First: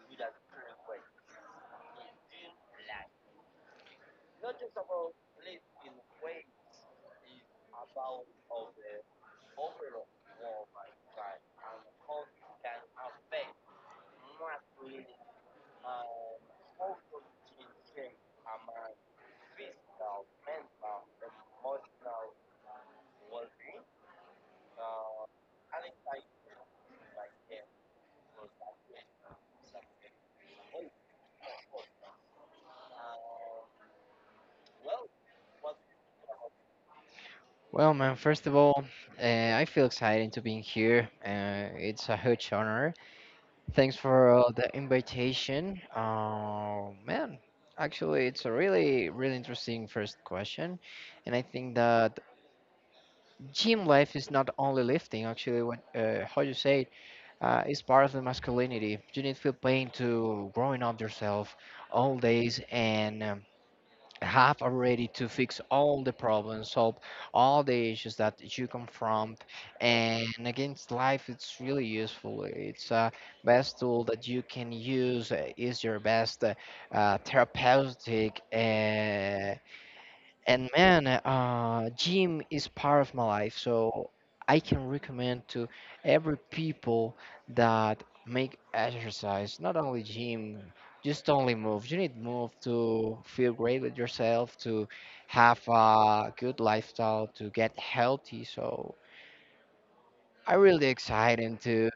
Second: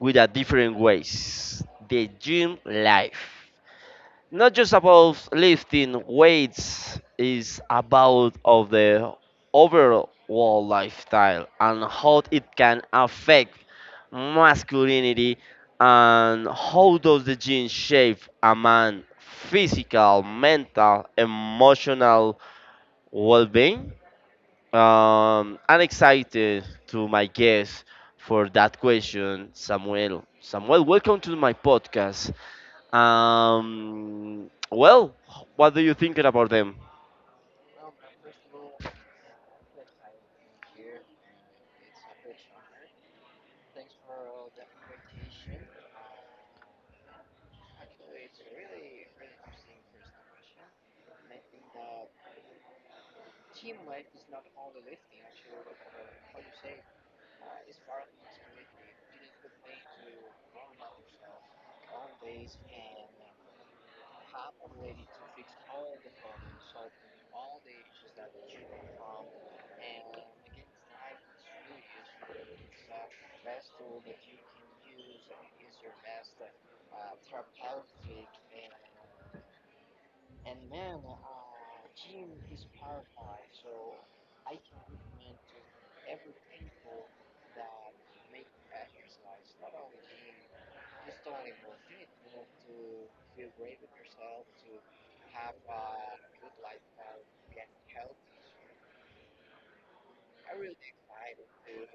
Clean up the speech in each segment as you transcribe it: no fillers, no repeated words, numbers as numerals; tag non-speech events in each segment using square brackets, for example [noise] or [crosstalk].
with a different ways. The gym life. Not just about lifting weights, it's about of the overall lifestyle and how it can affect masculinity, and how does the gene shape a man physical, mental, emotional well, being. I'm excited to my guest for that question, Samuel. Samuel, welcome to my podcast. Well, what do you think about them? Well, man, first of all, I feel excited to being here. It's a huge honor. Thanks for the invitation. Man, actually, it's a really, really interesting first question. And I think that gym life is not only lifting, actually, what, how you say it, is part of the masculinity. You need to feel pain to growing up yourself all days, and have already to fix all the problems, solve all the issues that you confront. And against life, it's really useful. It's a best tool that you can use. Is your best therapeutic. And man, gym is part of my life, so I can recommend to every people that make exercise, not only gym, just only move. You need move to feel great with yourself, to have a good lifestyle, to get healthy. So I'm really excited to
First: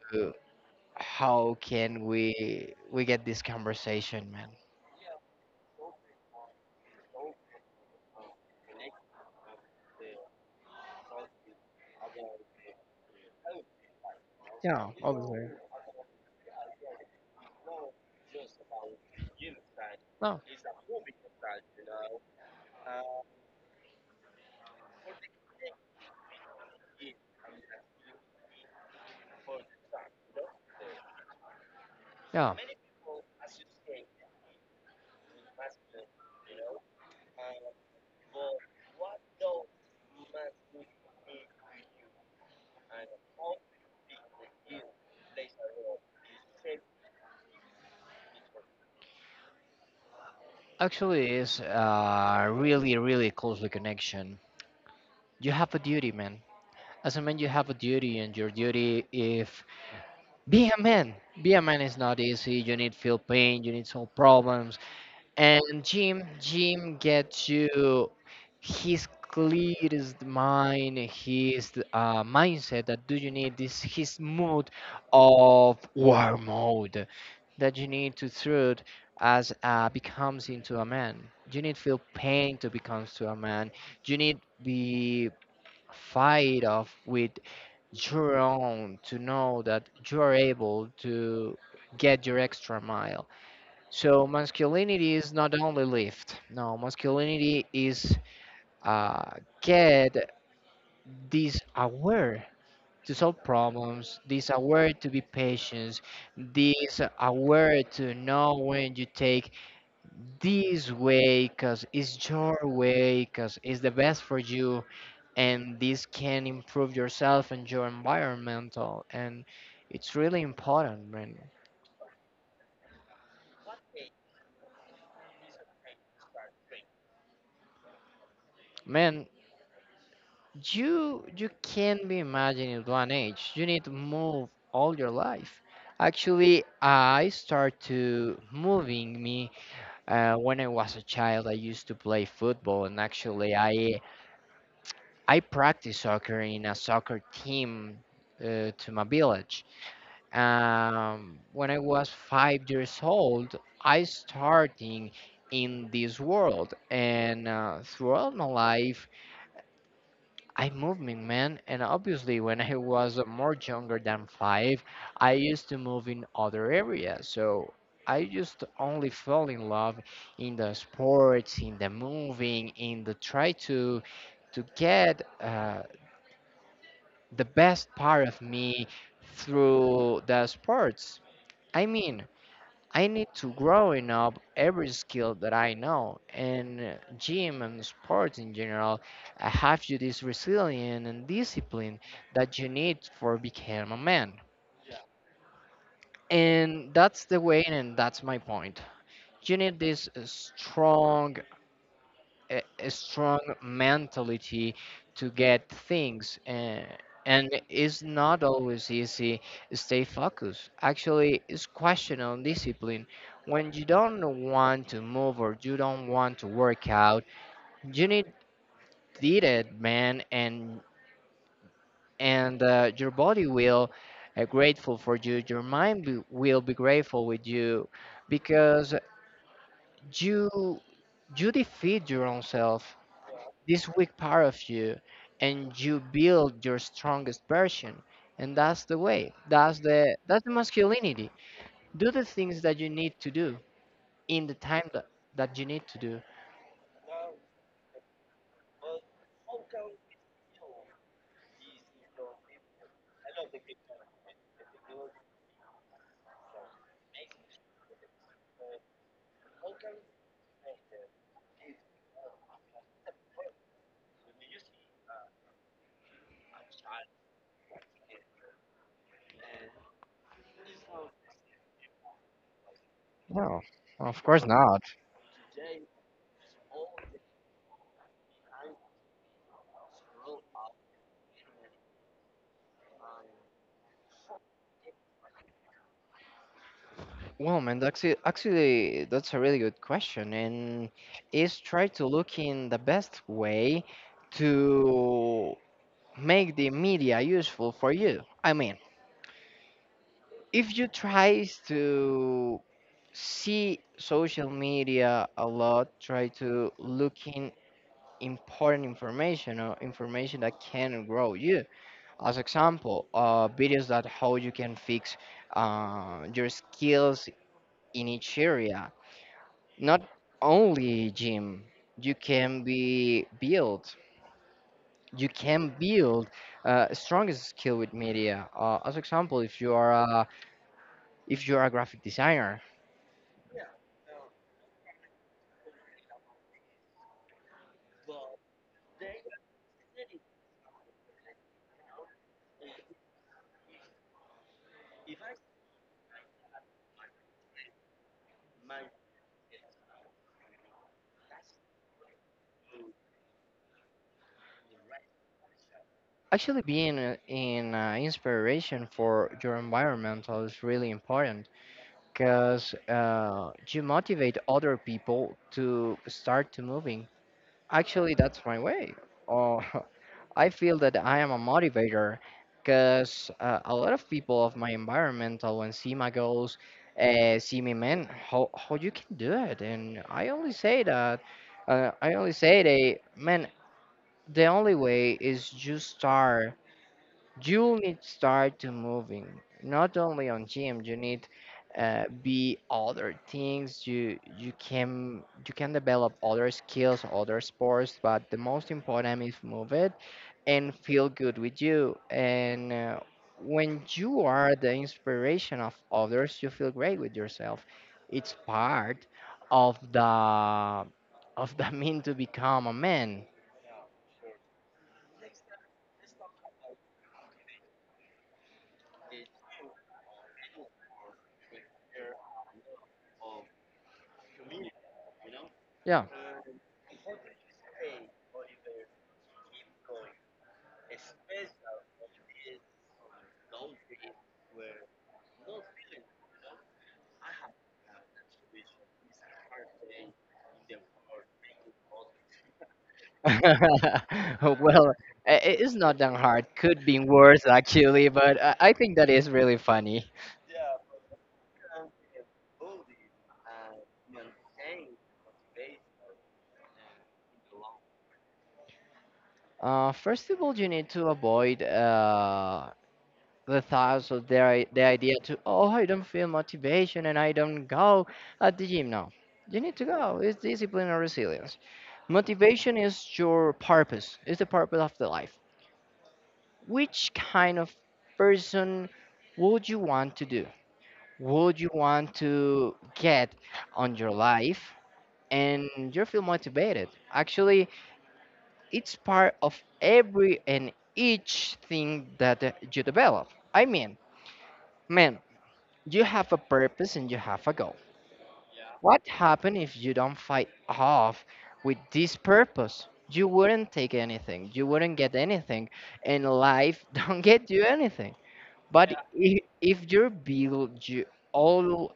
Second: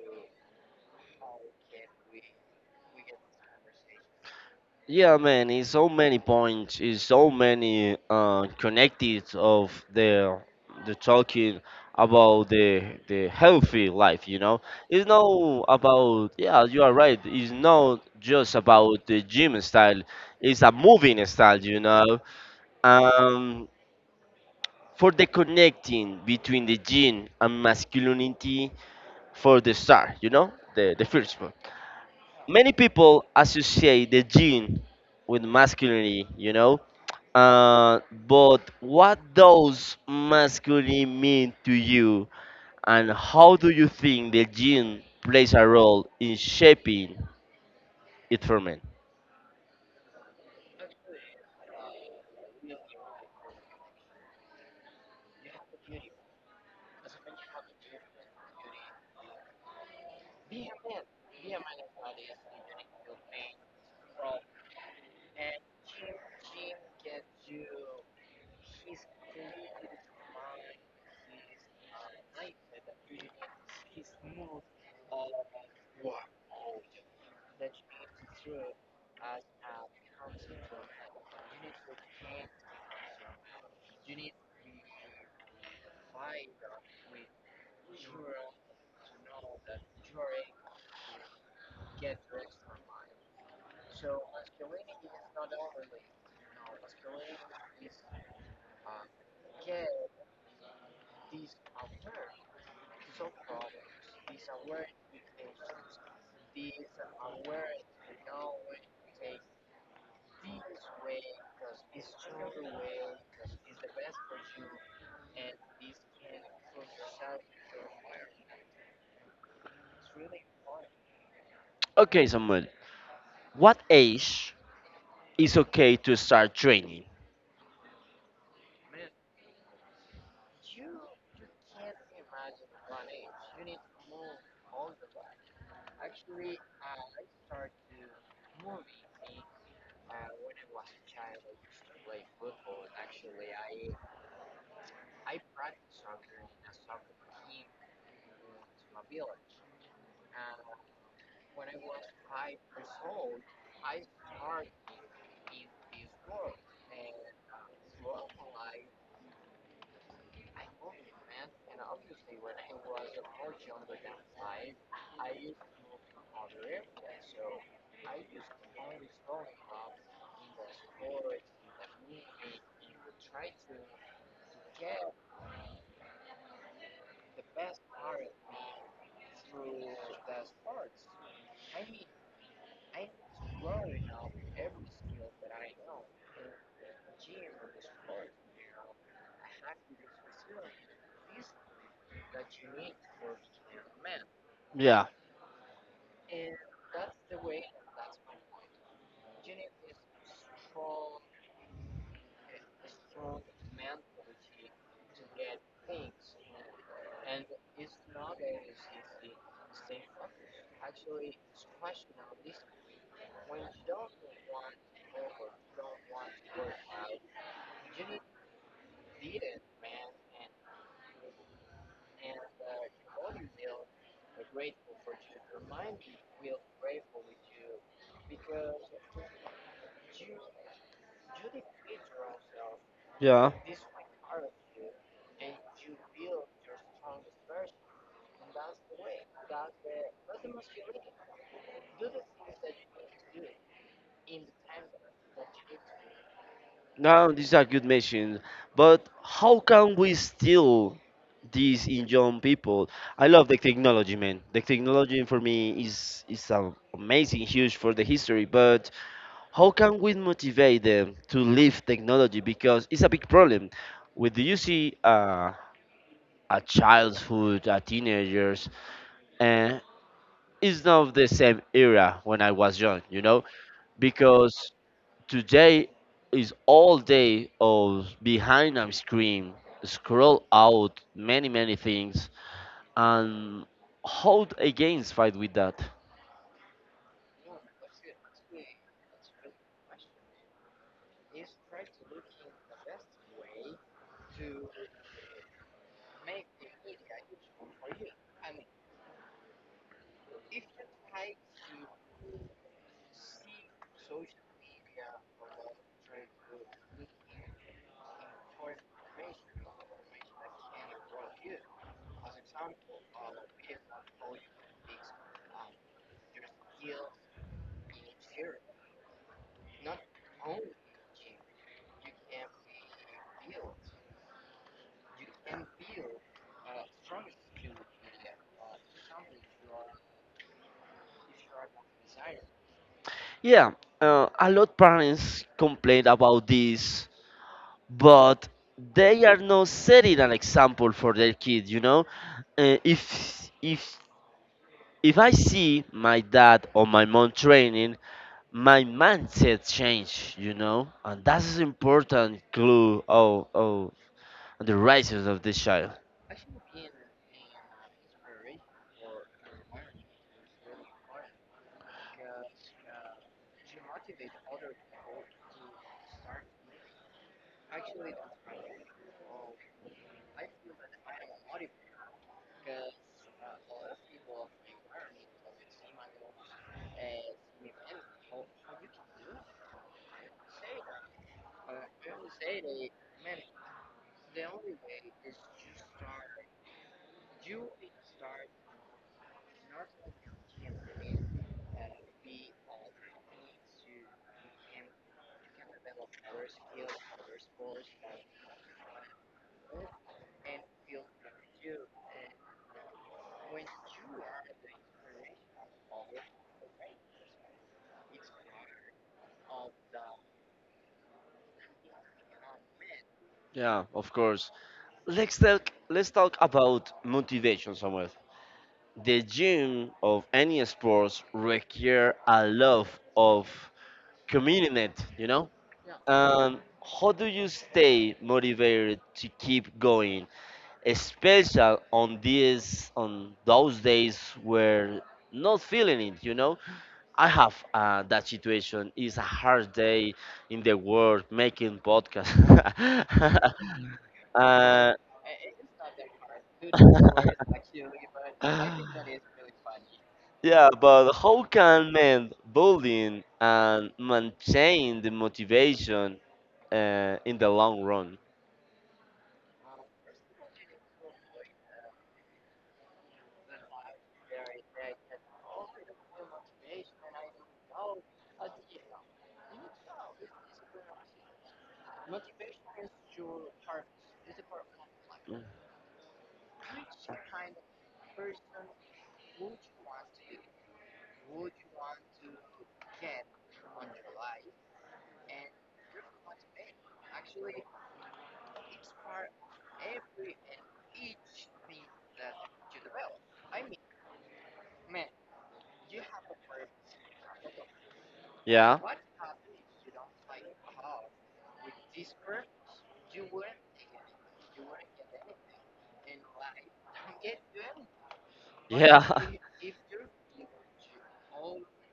how can we get this conversation, man. Yeah, man, it's so many points, it's so many connected of the talking about the healthy life. You know, Yeah, it's obviously. not about, yeah, you are right. It's not just about the gym style. No, It's a moving style. You know, um, for the connecting between the gene and masculinity for the star. You know, the first one. yeah. Many people associate the gene with masculinity, you know, uh, but what does masculine mean to you, and how do you think the gene plays a role in shaping it for men? Actually, it's a really, really closely connection. You have a duty, man. As a man, you have a duty, and your duty if be a man. Be a man is not easy. You need feel pain. You need solve problems. And Jim gets you. His clearest mind, his mindset that do you need this. His mood of war mode that you need to through as becomes into a man. You need feel pain to becomes to a man. You need be fight off with your own to know that you are able to get your extra mile. So masculinity is not only lift. No, masculinity is uh, get this aware to solve problems, this aware to be patient, this aware to know when you take this way because it's your way because it's the best for you, and this can improve yourself and your environmental, and it's really important, man. Okay, Samuel, what age is okay to start training? Man, you can't be imagining at one age. You need to move all your life. Actually, I start to moving me when I was a child. I used to play football, and actually I practice soccer in a soccer team to my village. When I was 5 years old, I starting in this world, and throughout my life, I moving, man. And obviously, when I was more younger than five, I used to move in other areas. So I just only fell in love in the sports, in the moving, in the try to get the best part of me through the sports. I mean, I need to growing up every skill that I know, and gym and sports in general. I have you this resilience and discipline that you need for become a man. Yeah, And that's the way, and that's my point. You need this strong a strong mentality to get things, and it's not always easy to stay focused. Actually, it's question on discipline. When you don't want to move or you don't want to work out, you need did it, man. And your body will grateful for you. Your mind will be grateful with you, because you you defeat your own self, yeah. this weak part of you, and you build your strongest version. And that's the way. That's the masculinity. Do the things that you need to do in the time that you need to do. Now these are good mentions, but how can we still these in young people. I love the technology, man. The technology for me is amazing, huge for the history. But how can we motivate them to leave technology, because it's a big problem when do you see a childhood, a teenagers, and it's not the same era when I was young, you know, No, of course because not. today is all day of behind a screen, scroll out many things, and hold against fight with that. Well, man, actually that's a really good question, and is try to look in the best way to make the media useful for you. I mean, if you try to see social media a lot, try to look in important information or information that can grow you. As example, videos that how you can fix your skills in each area. Not only gym, you can be build. You can build strongest skill with media. As example, if you are a graphic designer, Yeah, a lot parents complain about this, but they are not setting an example for their kids, you know, uh, if if if I see my dad or my mom training, my mindset change, you know, and that's an important clue. Oh, the rises of this child. actually, being in inspiration for your environment is really important, because you motivate other people to start to moving. Actually, that's my way. Oh, [laughs] I feel that I am a motivator, because a lot of people of my environmental when see my goals, see me, man, how you can do it, and I only say that. I only say they, man, the only way is you need start to moving, not only on gym. You need be other things. You can develop other skills, other sports, but the most important is move it and feel good with you. And when you are the inspiration of others, you feel great with yourself. It's part of the [laughs] mean to become a man. Yeah, of course. Let's talk, let's talk about motivation somewhere. The gym of any sports require a love of commitment, you know. Yeah. Um, how do you stay motivated to keep going, especially on those days where not feeling it? You know, I have that situation. It's a hard day in the world making podcast. [laughs] [laughs] Well, uh, it's not that hard. Could be worse [laughs] actually, but I think that is really funny. yeah, but how can men building and maintain the motivation in the long run? First of all, you need to avoid the thoughts of the idea to, oh, I don't feel motivation and I don't go at the gym. No, you need to go. It's discipline and resilience. Motivation is your purpose, it's the purpose of the life. Which kind of person would you want to do? Would you want to get on your life and you feel motivated? Actually, it's part of every and each thing that you develop. I mean, man, you have a purpose and you have a goal. Yeah. What happen if you don't fight off with this purpose? You wouldn't take anything, you wouldn't get anything, and life [laughs] don't get you anything. But yeah, Yeah. [laughs] If you build you all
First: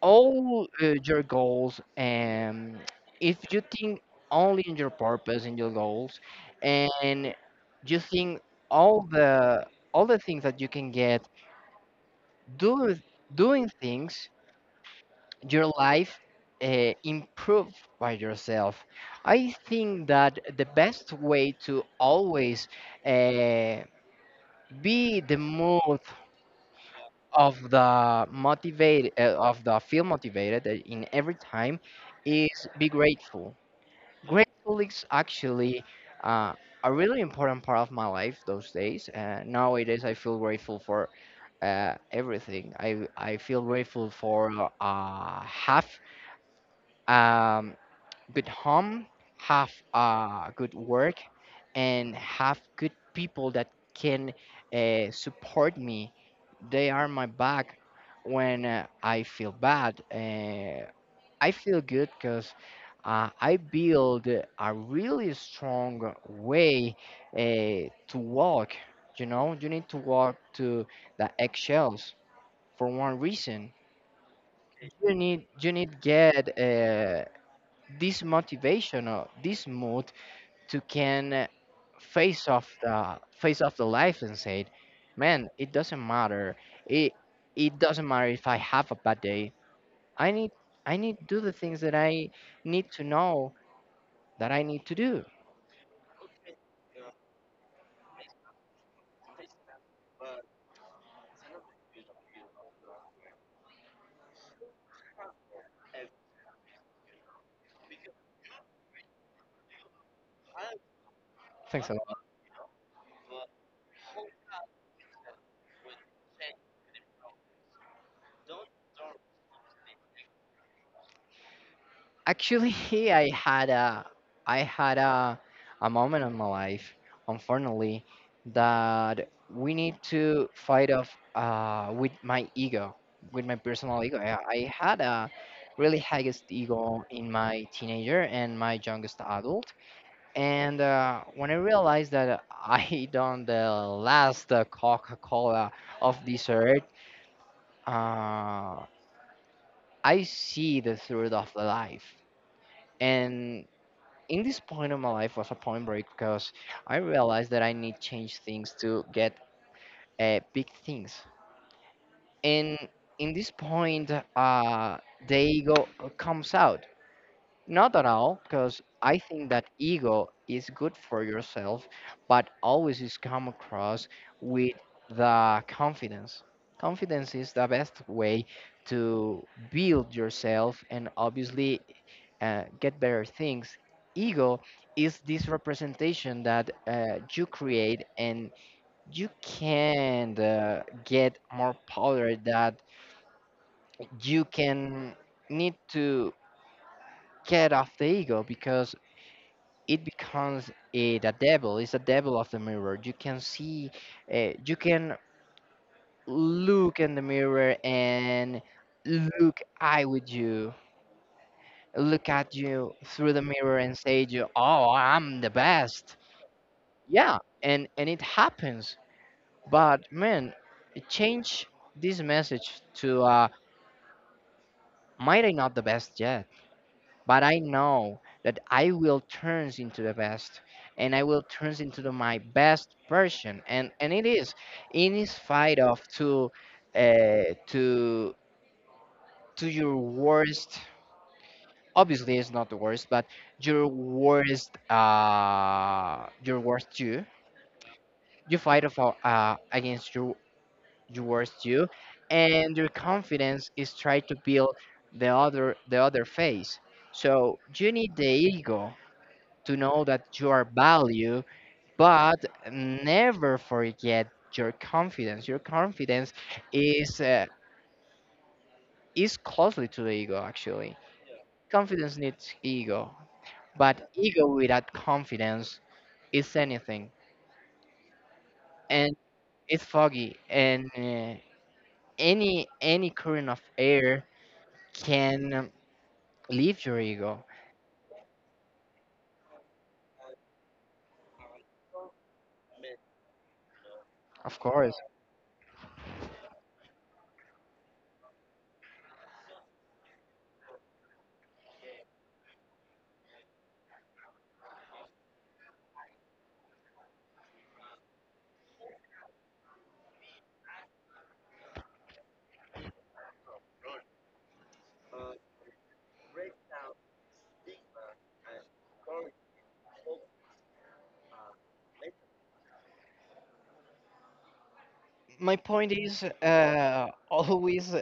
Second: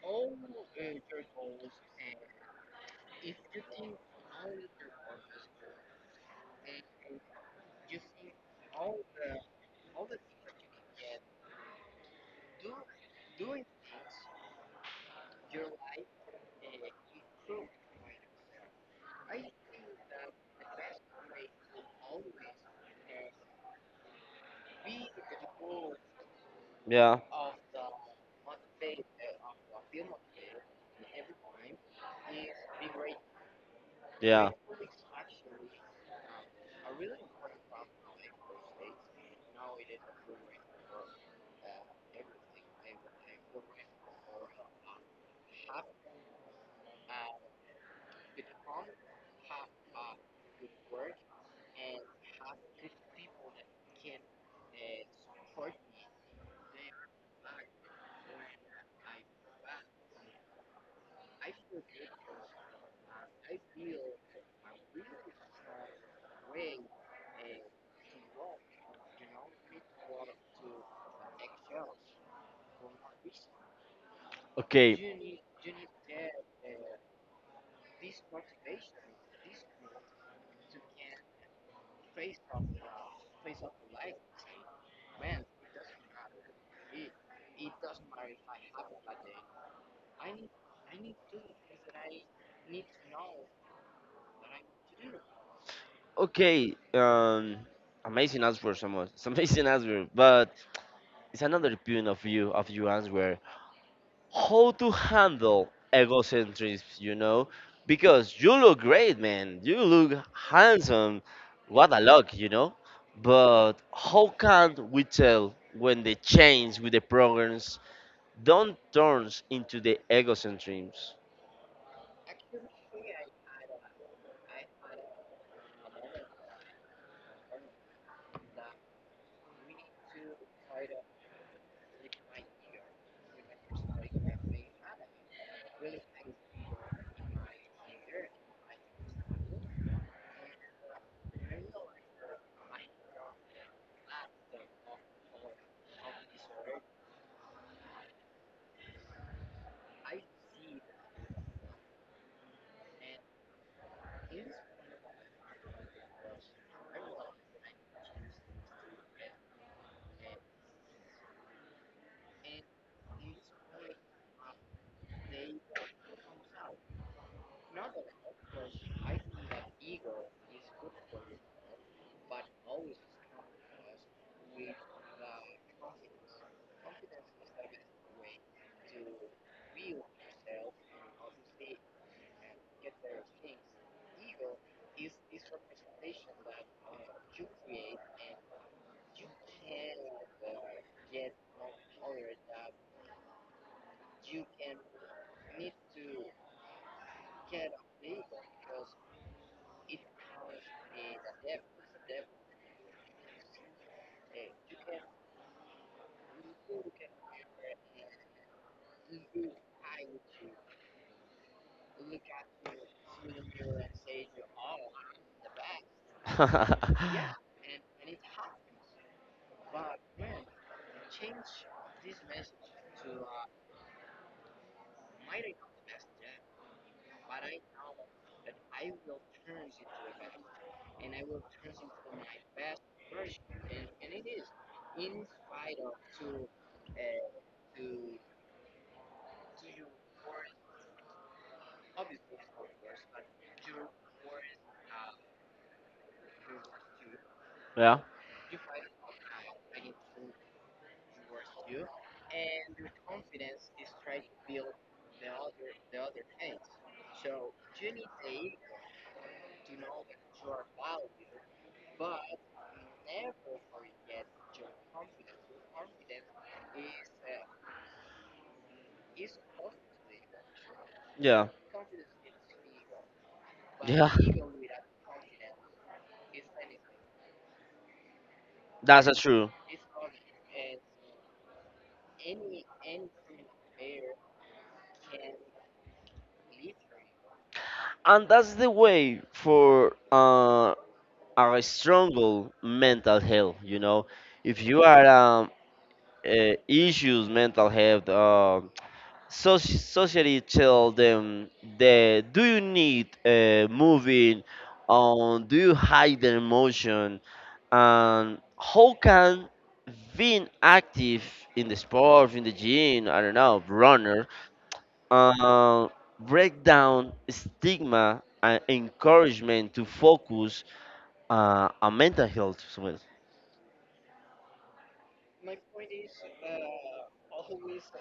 your goals, and if you think only in your purpose and your goals, and you think all the things that you can get do doing things, your life improve by yourself. I think that the best way to always uh, be the mood Yeah. of the motivate, of the feel motivated in every time is be grateful. Yeah. Grateful is actually uh, a really important part of my life those days. Nowadays, I feel grateful for everything. I feel grateful for half. Um, Good home, have good work, and have good people that can support me. They are my back when I feel bad. I feel good, because I build a really strong way to walk. You know, you need to walk to the eggshells for one reason. You Okay. need you need get this motivation or this mood to can face off the life and say, man, it doesn't matter. It it doesn't matter if I have a bad day. I need i need to do the things that I need to know that I need to do. Okay, amazing answer, someone. [laughs] It's amazing answer, but it's another point of view of your answer. How to handle egocentrism, you know? Because you look great, man. You look handsome. Thanks What a a lot. luck, you know? But how can we tell when the change with the programs don't turns into the egocentrism? Actually, [laughs] I had a I had a moment in my life, unfortunately, that we need to fight off with my ego, with my personal ego. I had a really highest ego in my teenager and my youngest adult, and when I realized that I [laughs] done the last Coca-Cola of this earth, uh, I see the truth of life, and in this point of my life was a point break, because I realized that I need change things to get big things. And in this point, the ego comes out not at all, because I think that ego is good for yourself, but always is come across with the confidence. Confidence is the best way to build yourself, and obviously get better things. Ego is this representation that you create, and you can get more power that you can need to get off the ego, because it becomes a the devil. It's the devil of the mirror. You can see, you can look in the mirror and look eye with you, look at you through the mirror and say to you, oh, I'm the best. Yeah, [laughs] and it happens, but man, change this message to might I not the best yet, but I know that I will turn into the best, and I will turn into my best version. And it is in spite of uh, to to your worst. Obviously it's not the worst, but your worst, your worst you. Yeah, You fight of, against your worst you, and your confidence is try to build the other face. So you need the ego to know that you are value, but never forget your confidence. Your confidence is uh, is closely to the ego actually. yeah, Confidence needs ego, but yeah. ego without confidence is anything, That's and a true. it's foggy. And any current of air can leave your ego, And that's the way for a stronger mental health, you know. of If you course. are issues, mental health. So society tell them that do you need moving on? Do you hide the emotion? And how can being active in the sport, in the gym, I don't know, runner, uh, break down stigma and encouragement to focus on mental health. Sumit? My point is [laughs] always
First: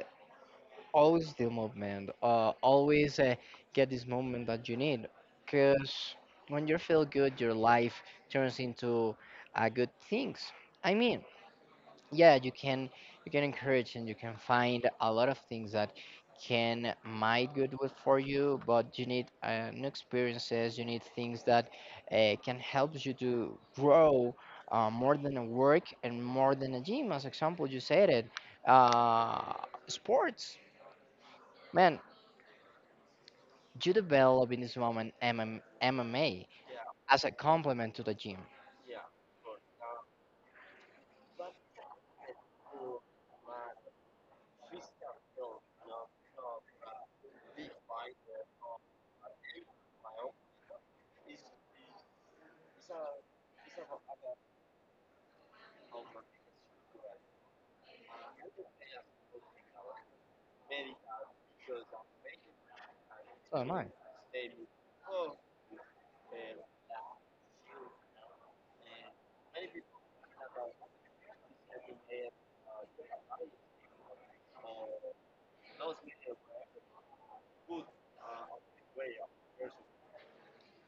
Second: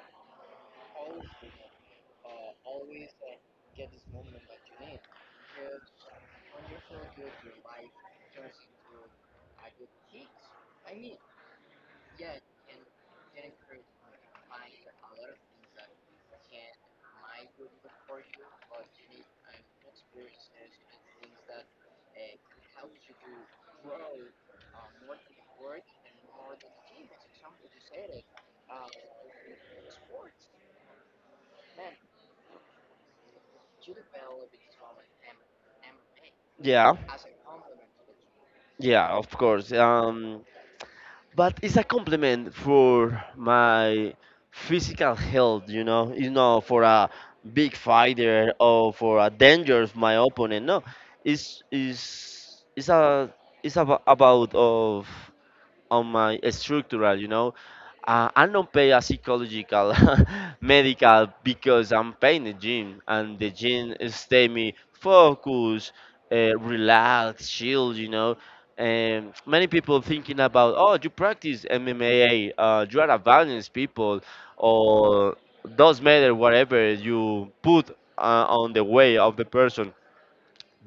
always the movement, always get this movement that you need because when you feel good your life turns into good things. I mean, yeah, you can, you can encourage and you can find a lot of things that can might good with for you, but you need new experiences. You need things that can help you to grow more than a work and more than a gym, as example, you said it. uh, Sports, man. You develop in this moment MMA Yeah. as a complement to the gym. Yeah, of course. But it's a compliment for my physical health, you know. You know, for a big fighter or for a danger of my opponent, no, it's it's it's a it's about of on my structural, you know. I don't pay a psychological [laughs] medical because I'm paying the gym, and the So am I. gym stay me focused, relaxed, chill, you know. And many people thinking about, oh, you practice MMA, you are a violence people, or does matter whatever you put on the way of the person.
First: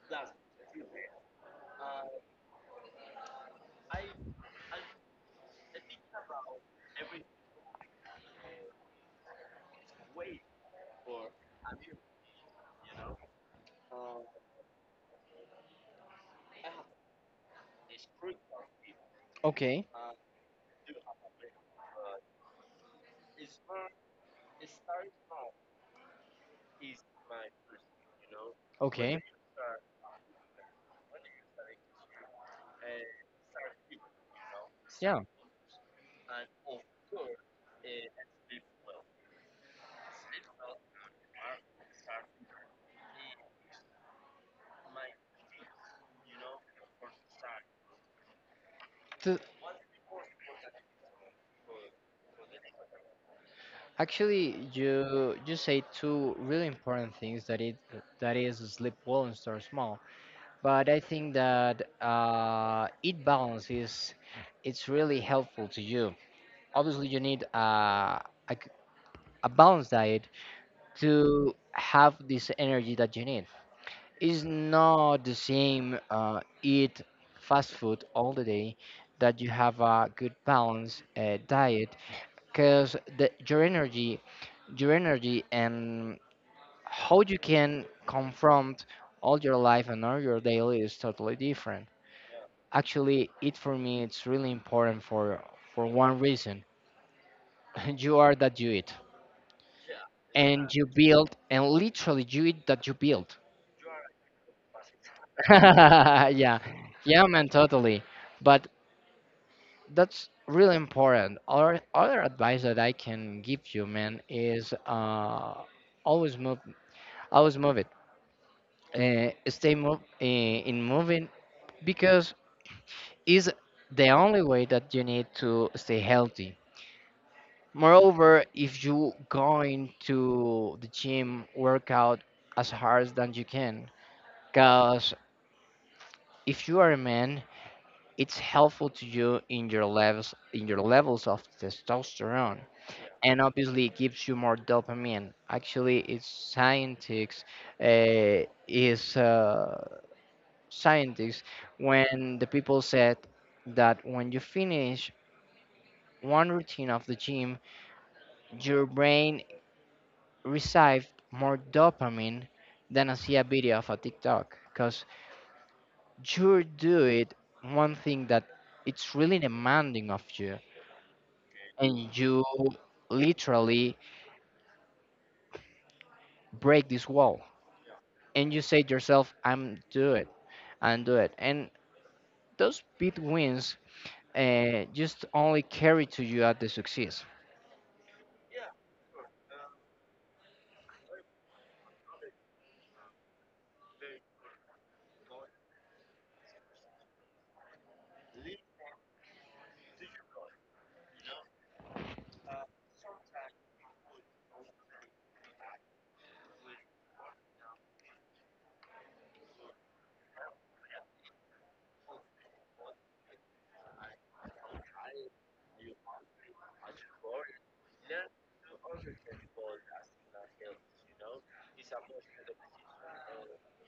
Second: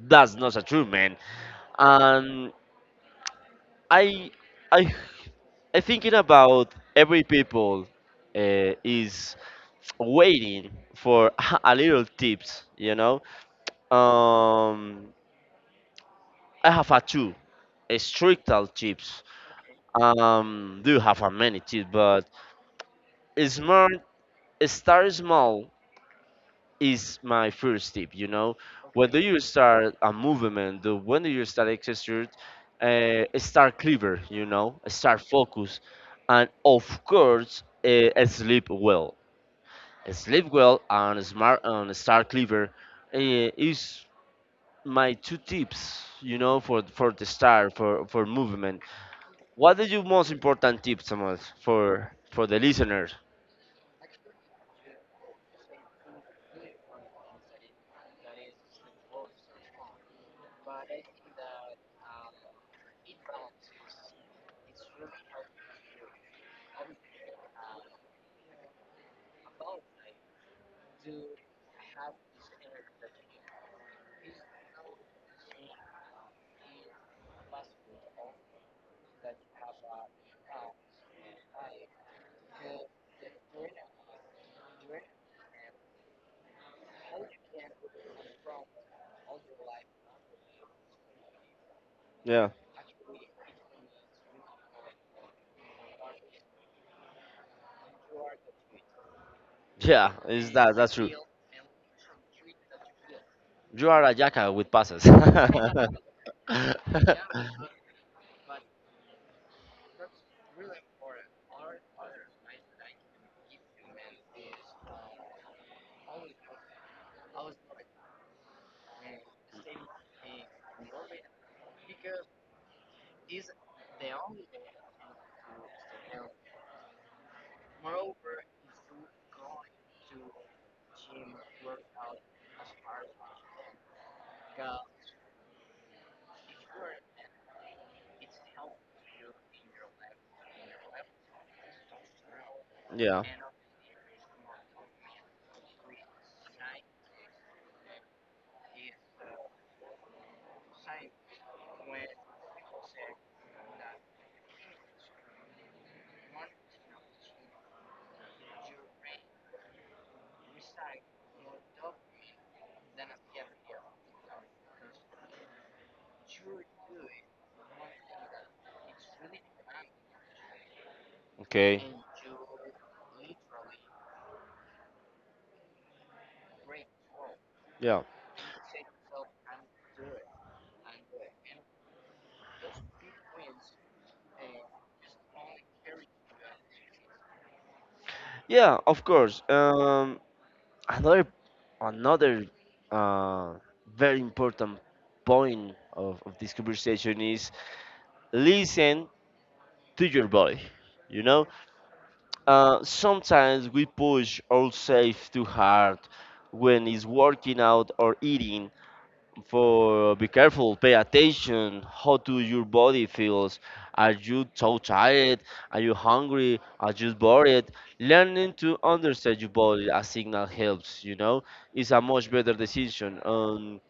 That's not a true man. And I I I thinking about every people is waiting for [laughs] a little tips, you know. Um, I have a two a strict tips. Okay, Do have a many tips, but smart, start small is my first tip. You know, when do okay. you start a movement? When do you start exercise? Start clever, you know, start Yeah. focus, and of course, sleep well. Sleep well and smart and start clever uh, is my two tips, you know, for the start for movement. To, What are your most important tips, Thomas, for the listeners? actually, you say two really important things, that is sleep well and start small. But I think that it balance is it's really helpful to you. Obviously, you need a c- a balanced diet to have this energy that you need. It's not the same eat fast food all the day, that you have a good balanced diet, because the your energy, your energy and how you can confront all your life and all your daily is totally different. Yeah, Actually, it for me it's really important for one reason. [laughs] You are that you eat yeah, is that and you that's true. build, and literally, you eat that you build. You are a jackal with passes. [laughs] Yeah, yeah, man, [laughs] totally, but that's really important. Our other advice that I can give you, man, is always move, always move it, stay move in moving, because is the only way that you need to stay healthy. Moreover, if you going to the gym, work out as hard as you can, because if you are a man, it's helpful to you in your levels, of testosterone, Yeah. and obviously it gives you more dopamine. Actually, it's scientists, is scientists, when the people said that when you finish one routine of the gym, your brain receives more dopamine than I see a video of a TikTok, because you do it one thing that it's really demanding of you, Okay. and you literally break this wall Yeah. and you say to yourself, I'm do it. And those big wins just only carry to you at the success. Yeah, of course. Another another uh, very important point of this conversation is listen to your body. You know, sometimes we push ourselves too hard when it's working out or eating. For be careful, pay attention how do your body feels. Are you so tired, are you hungry, are you bored? Learning to understand your body as signal helps, you know, it's a much better decision.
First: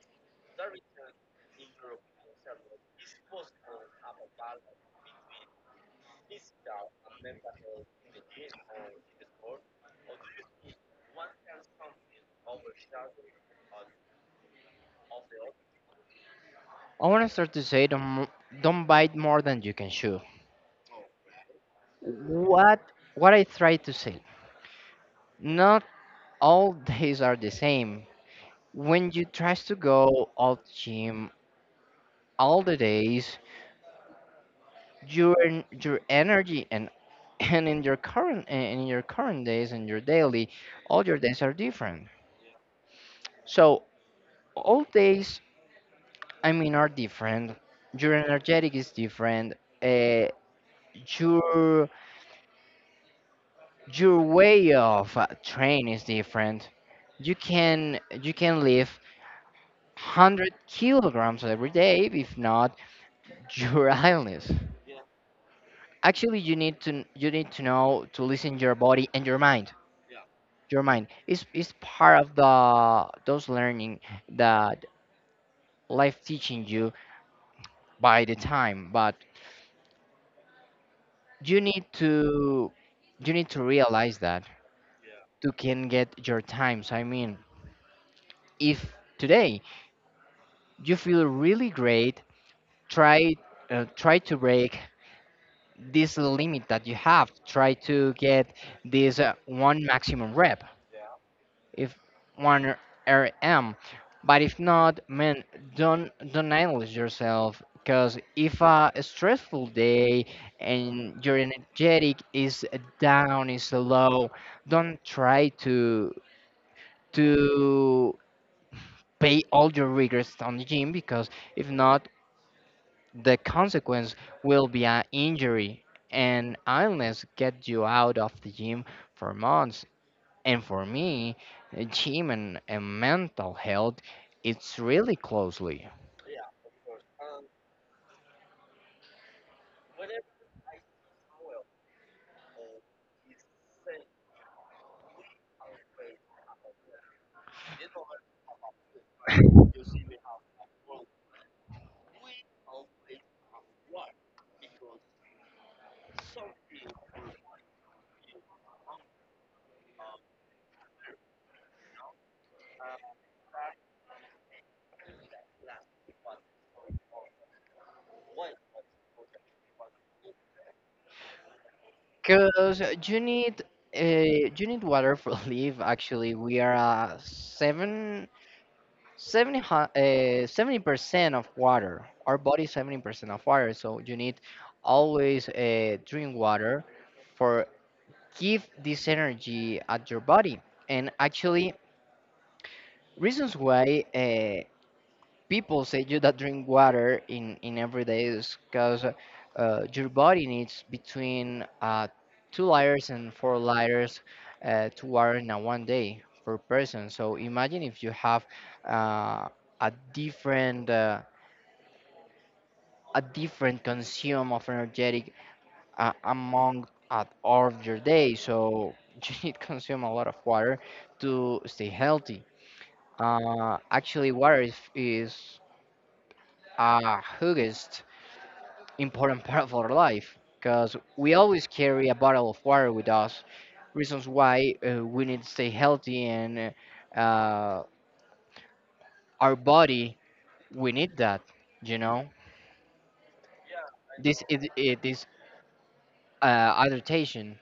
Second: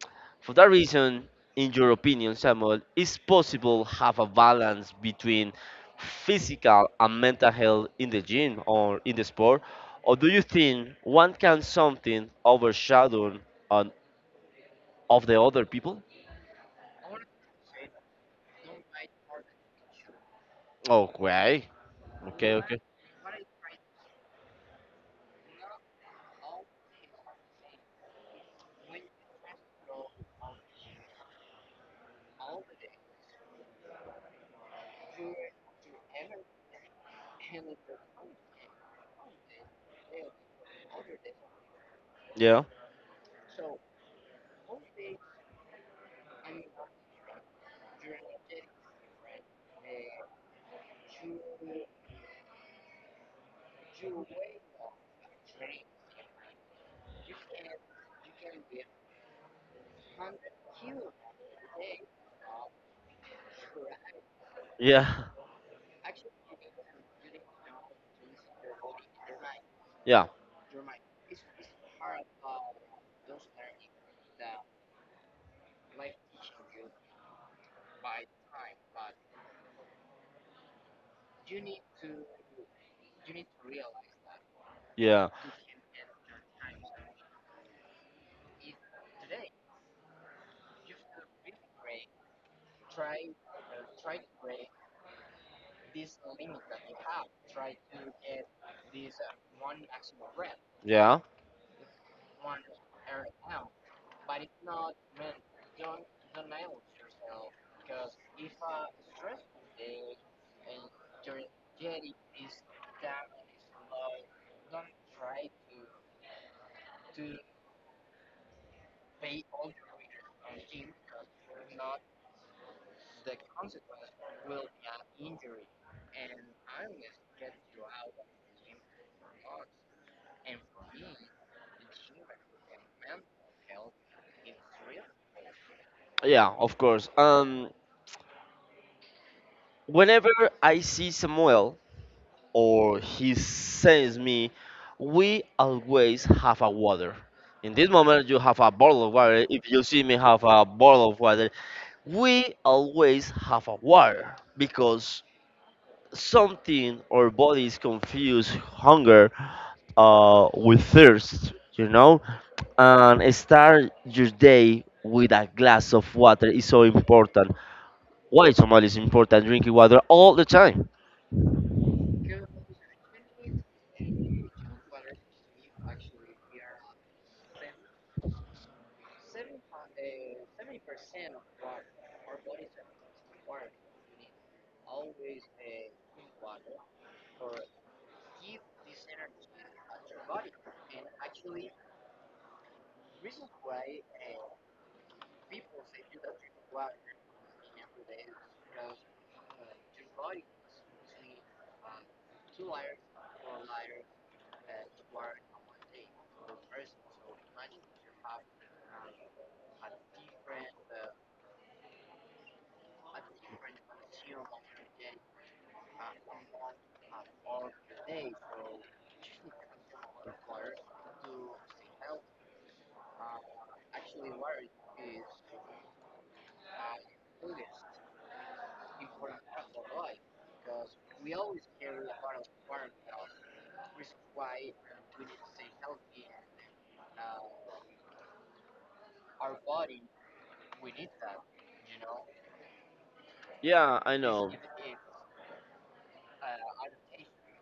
For that reason, in your opinion, Samuel, is possible have a balance between physical and mental health in the gym or in the sport, or do you think one can something overshadow on of the other people? I want to start to say, don't bite more than you can chew. Okay. Okay, okay. What what I try to say, not all [laughs] days are the same. When you try to go out gym all the days, your energy and [laughs] and in your current and in your current days and your daily, all your days are different. Yeah. So all days, I mean, are different. Your energetic is different. Uh, your way of train is different. You can lift 100 kilograms every day, if not, your [laughs] illness. Yeah. [laughs] Actually, you need to, you need to know to listen your body and your mind. Yeah. Your mind is part of the those learning that life teaching you by the time, but you need to, you need to realize that Yeah. you can get your times. I mean, if today you feel really great, try try to break this limit that you have. Try to get this one maximum rep, Yeah. if one RM. But if not, man, don't idolize yourself, because if a stressful day and your energetic is down, is low, don't try to pay all your regrets on the gym, because if not, the consequence will be an injury and illness get you out of the gym for months. And for me, gym and mental health, it's really closely. Yeah, of course. Whenever I see Samuel or he sends me, we always have a water. In this moment you have a bottle of water. If you see me have a bottle of water, we always have a water, because something our bodies confuse hunger with thirst, you know, and start your day with a glass of water is so important. Why Somali is important drinking water all the time? Because you need you need water for [laughs] life. Actually, we are a seven. 70 percent of water. Our body is 70% of water, so you need always drink water for give this energy at your body. And actually, reasons why people say you that drink water in every day, is because your body needs between 2 liters and 4 liters to water in a one day per person. So imagine if you have uh, a different uh, a different consume of energetic among at all of your day. So [laughs] you need consume a lot of water to stay healthy. Actually, water is a huge important part of our life, because we always carry a bottle of water with us. Reasons why we need to stay healthy, and uh, uh, our body, we need that. You know, Yeah, I this know. is, it is adaptation.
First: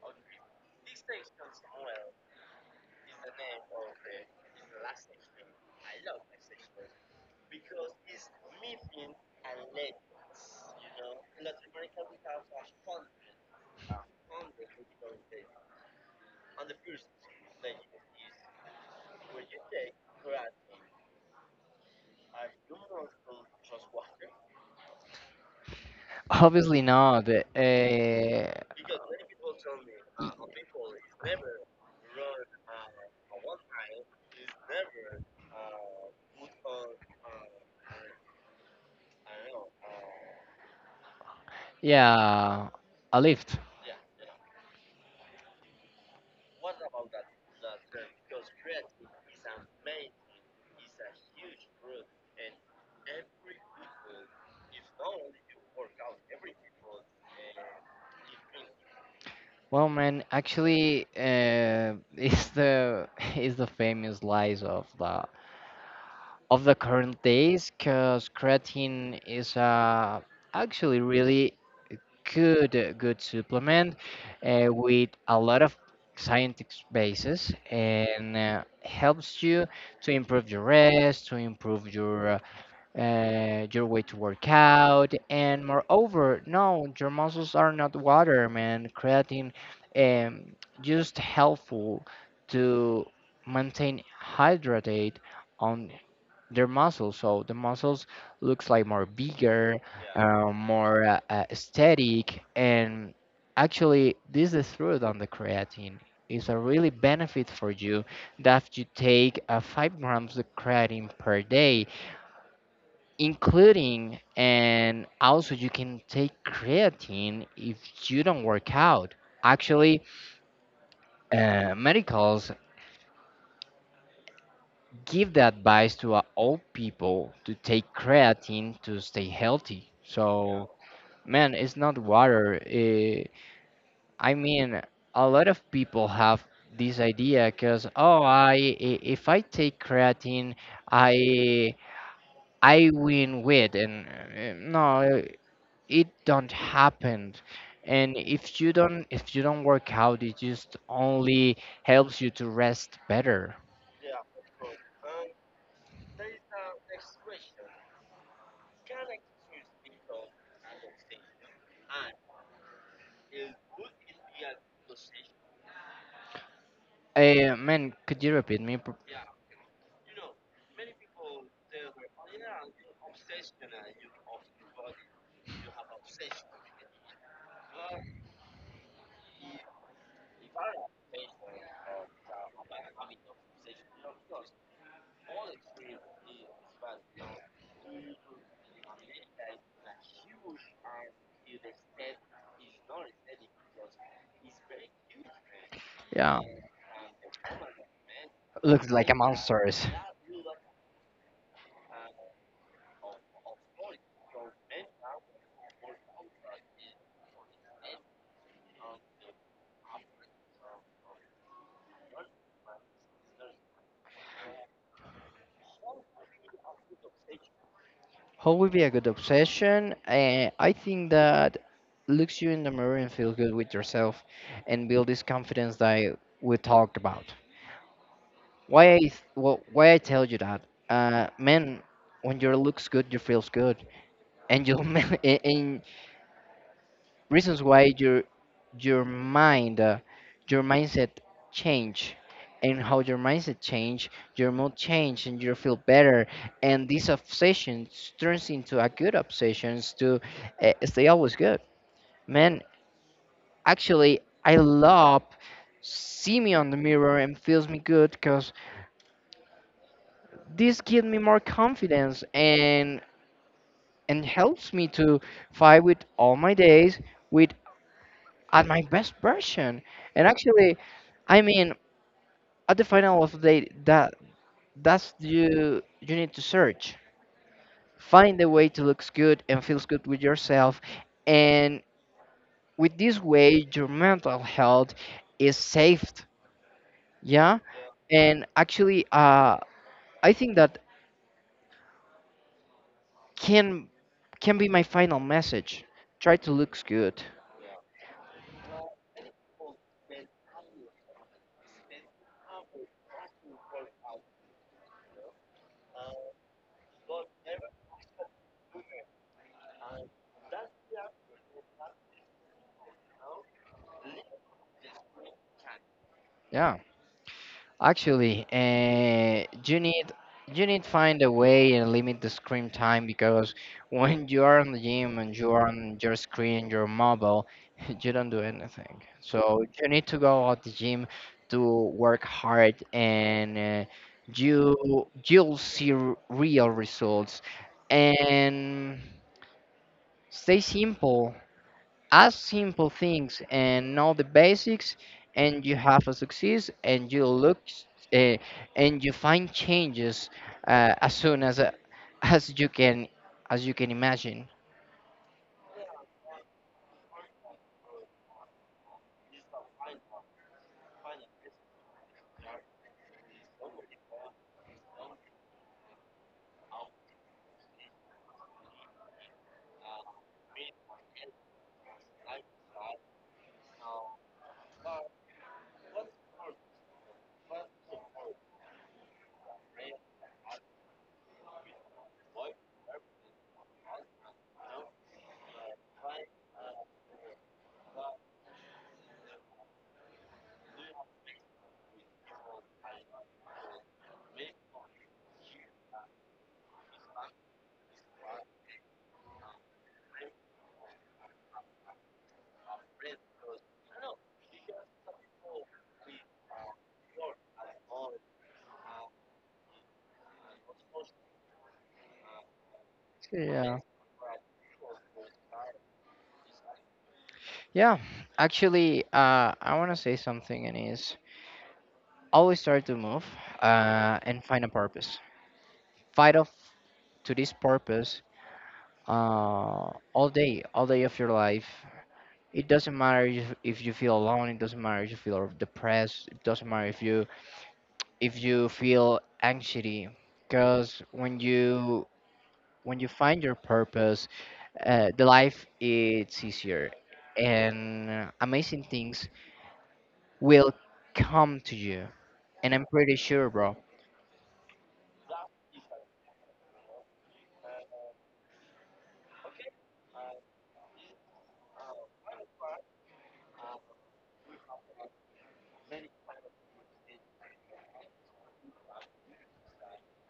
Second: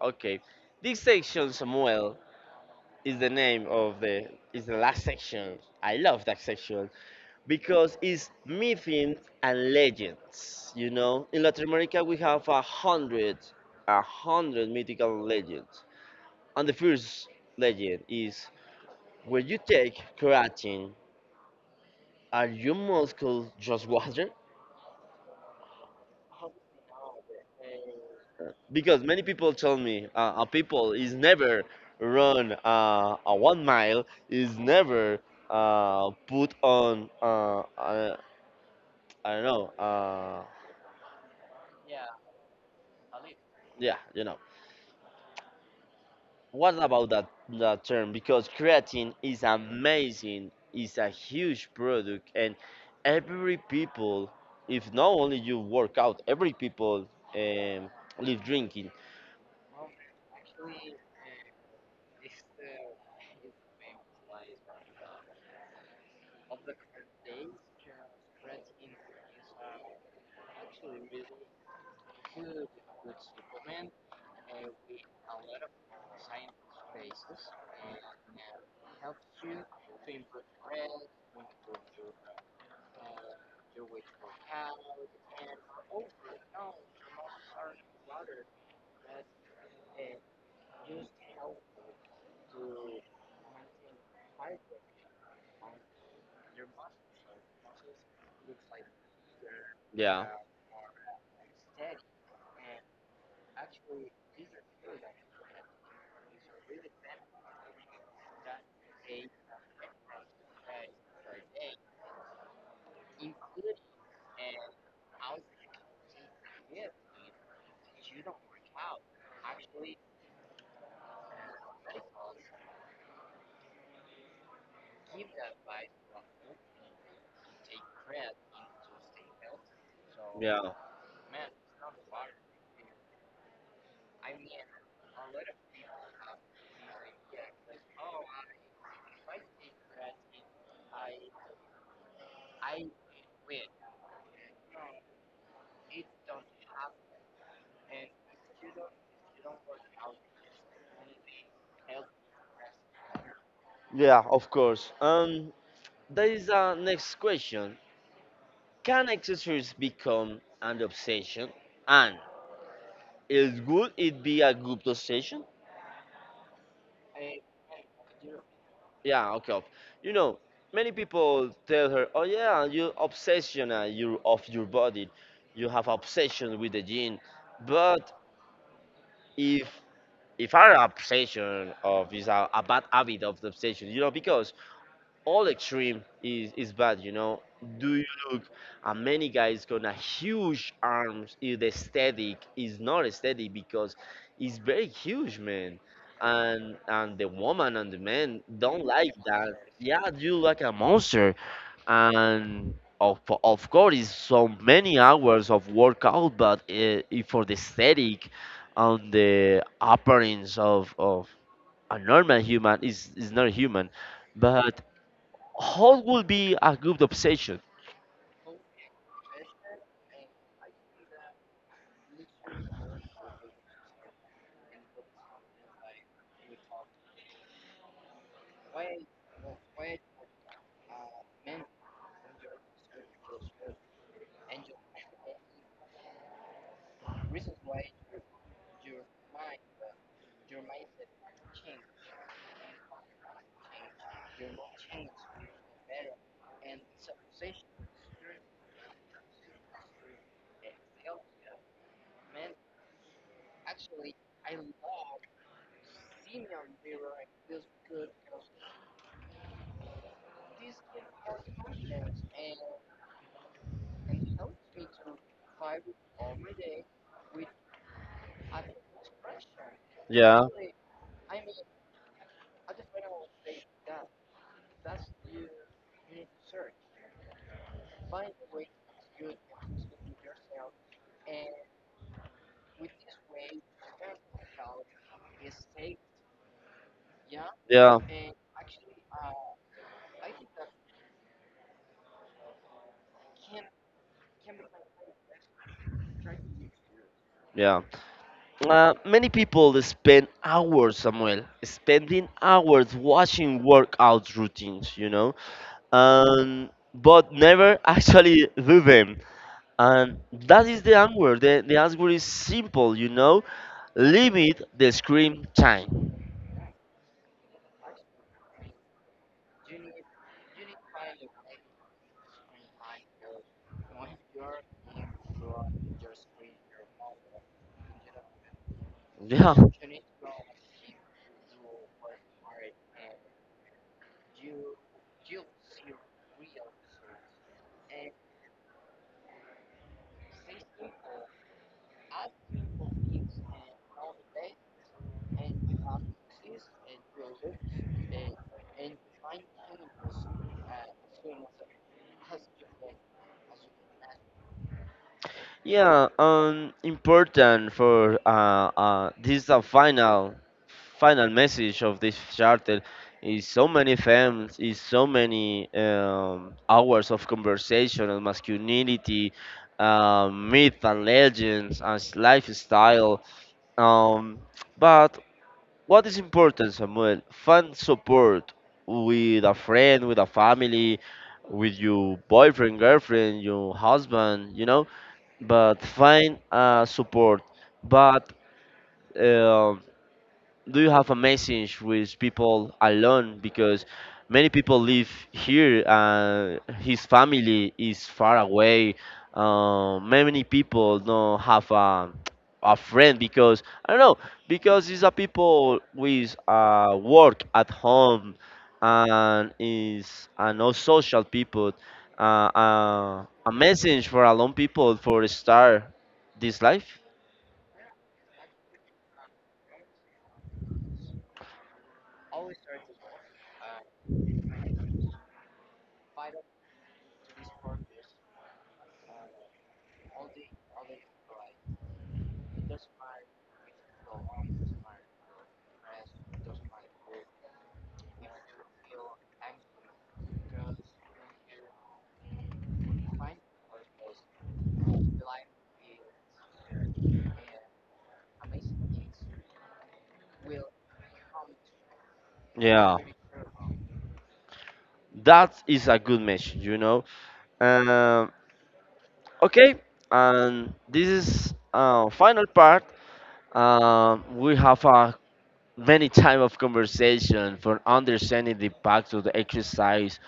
Okay, this section, Samuel, is the name of the is the last section. I love that section because it's myths and legends. You know, in Latin America we have a hundred mythical legends, and the first legend is, when you take creatine, are your muscles just water? Obviously not. Uh, Because many people tell me, a people is never run a 1 mile, is never put on I don't know, yeah, a lift. yeah, you know. What about that term? Because creatine is amazing, it's a huge product, and every people, if not only you work out, every people um, live drinking. Well, man, actually, [laughs] it's the [laughs] it's the famous lies of the current days, because creatine is actually really good supplement with a lot of scientific basis, and helps you to improve your rest, to improve your way to work out. And moreover, no, your muscles are not water, man. Creatine um, just helpful to maintain hydrated on their muscles. So the muscles looks like more bigger, Yeah, yeah, more aesthetic, and actually this is true on the creatine. It's a really benefit for you, that you take 5 grams of creatine per day, including, and also you can take creatine if you don't work out. Actually, medicals give the advice to all people to take creatine to stay healthy. Yeah. So, yeah, man, it's not water, I mean, a lot of people have this idea, because oh, if I take creatine, i I win weight, and no, it don't happen. And if you don't, if you don't work out, it just only helps you to rest better. yeah. Of course. There is a next question. Can exercise become an obsession? And is would it be a good obsession? Eh, man, could you repeat me? Yeah, okay. You know, many people tell her, "Oh yeah, you obsession you of your body. You have obsession with the gene." But if if our obsession of is a bad habit of the obsession, you know, because all extreme is bad, you know. Do you look at many guys gonna huge arms? If the aesthetic is not aesthetic because it's very huge, man, Yeah, and the woman and the man don't looks like a like that. monster. Yeah, you like a monster, and of, of course it's so many hours of workout, but if for the aesthetic on the appearance of a normal human is not human, but hall will be a good obsession. How would be a good obsession? I think that looks you in the mirror and feel good with yourself, and build this confidence that we talked about. Why I tell you that, man, when your looks good, you feels good, and you [laughs] and reasons why your mind uh, your mindset change, and how your mindset change, your mood change, and you feel better, and these obsessions turns into a good obsessions to stay always good, man. Actually, I love see me on the mirror and feels me good, because this gives me more confidence, and helps me to fight with all my days, with at my best version, and Yeah, actually, I mean, at the final of the day, that that's you, you need to search. Find a way to looks good and feels good with yourself, and with this way, your mental health is saved. Yeah, yeah, and actually, I think that can can be my final message. Try to looks good. yeah. Many people spend hours, Samuel, spending hours watching workout routines, you know, but never [laughs] actually do them. And that is the answer. The answer is simple, you know, limit the screen time. Yeah. Actually, you need, you need find a way and limit the screen time, because [laughs] when you are in the gym and you are on your screen, your mobile, [laughs] you don't do anything. Yeah. So you need to go out the gym to work hard, and uh, you you'll see real results, and stay simple, ask simple things and know the basics, and you have a success, and you look uh, and you find changes uh, as soon as uh, as you can, as you can imagine. Yeah, important for this is the final message of this charter. Is so many films, is so many hours of conversation on masculinity, myth and legends, as lifestyle. Um, but what is important, Samuel? Find support with a friend, with a family, with your boyfriend, girlfriend, your husband. You know, but find support. But um do you have a message with people alone? Because many people live here, his family is far away. Many people don't have a friend, because I don't know, because these are people with work at home, and is and no social people. A Yeah, message for alone people for start this life. yeah. Actually, I want to say something, and is, always try to move and find a purpose, fight off to this purpose all day, all day of your life. It doesn't matter if you feel alone, it doesn't matter if you feel depressed, it doesn't matter if you, if you feel anxiety, because when you, when you find your purpose, the life it's easier, and amazing things will come to you, and I'm Yeah, pretty sure, bro. that is a good message, you know. Um, okay, and this is final part. We have many time of conversation for understanding the impact of the exercise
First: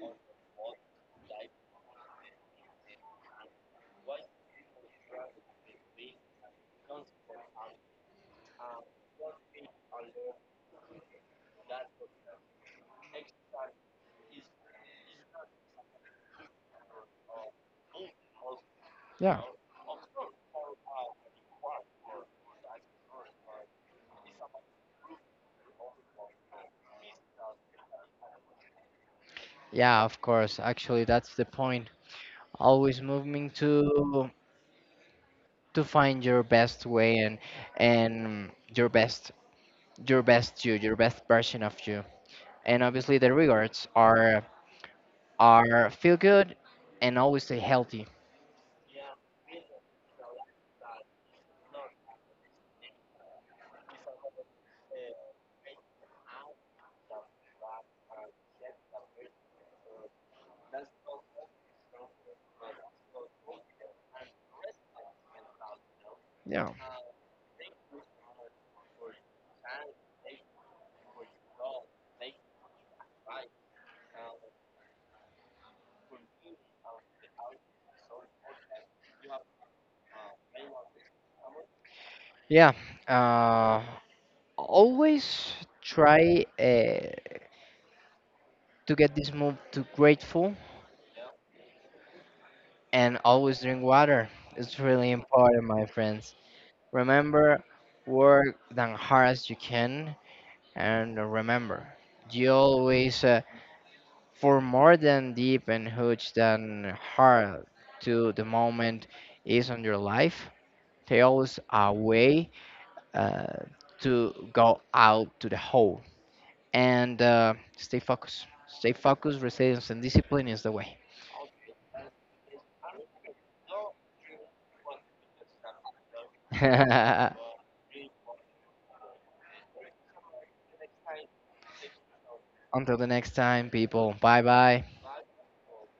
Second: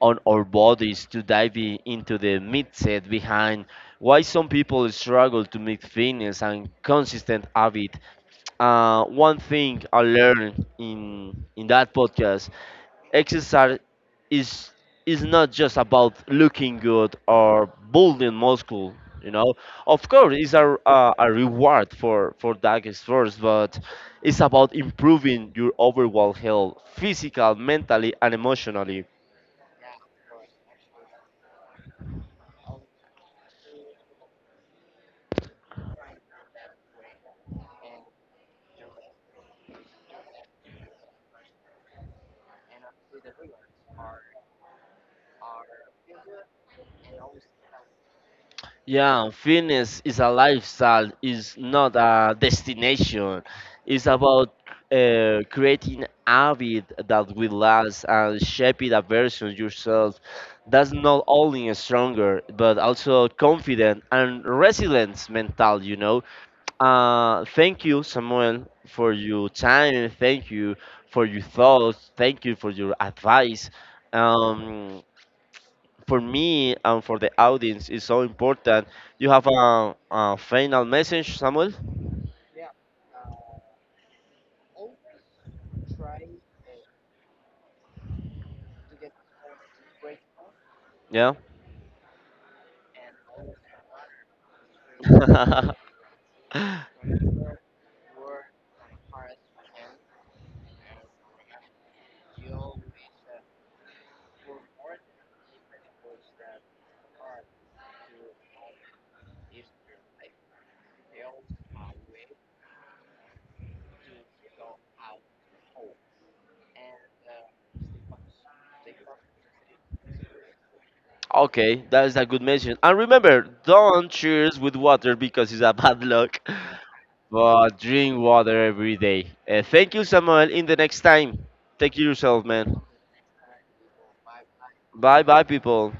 on our bodies, to dive into the mindset behind why some people struggle to meet fitness and consistent habit. One thing I learned in that podcast: exercise is is not just about looking good or building muscle. You Yeah. know, of course, it's a reward for that efforts, but it's about improving your overall health, physical, mentally, and emotionally. Yeah, of course, actually, that's the point. Always moving to find your best way, and your best, your best you, your best version of you, and obviously the rewards are feel good and always stay healthy. Yeah, fitness is a lifestyle, is not a destination. It's about creating habit that will last, and shaping a version of yourself that's not only stronger, but also confident and resilient mental, you know. Yeah. Thank you, Samuel, for your time. Thank you for your thoughts. Thank you for your advice. Um, for me and for the audience is so important. You have a final message, Samuel? Yeah. Uh, Always try to get this move to grateful, Yeah. and always drink water. It's really important, [laughs] my friends. Remember, work as hard as you can, and remember, you always for more than deep and huge than hard to the moment is on your life. There always a way uh, to go out to the hole, and stay focused. Stay focused, resilience, and discipline is the way. Okay, that is a good message. And remember, don't cheers with water because it's a bad luck. [laughs] [laughs] But drink water every day. Thank you, Samuel. In the next time, take care yourself, man. Until the next time, people. Bye bye. Bye, bye, people.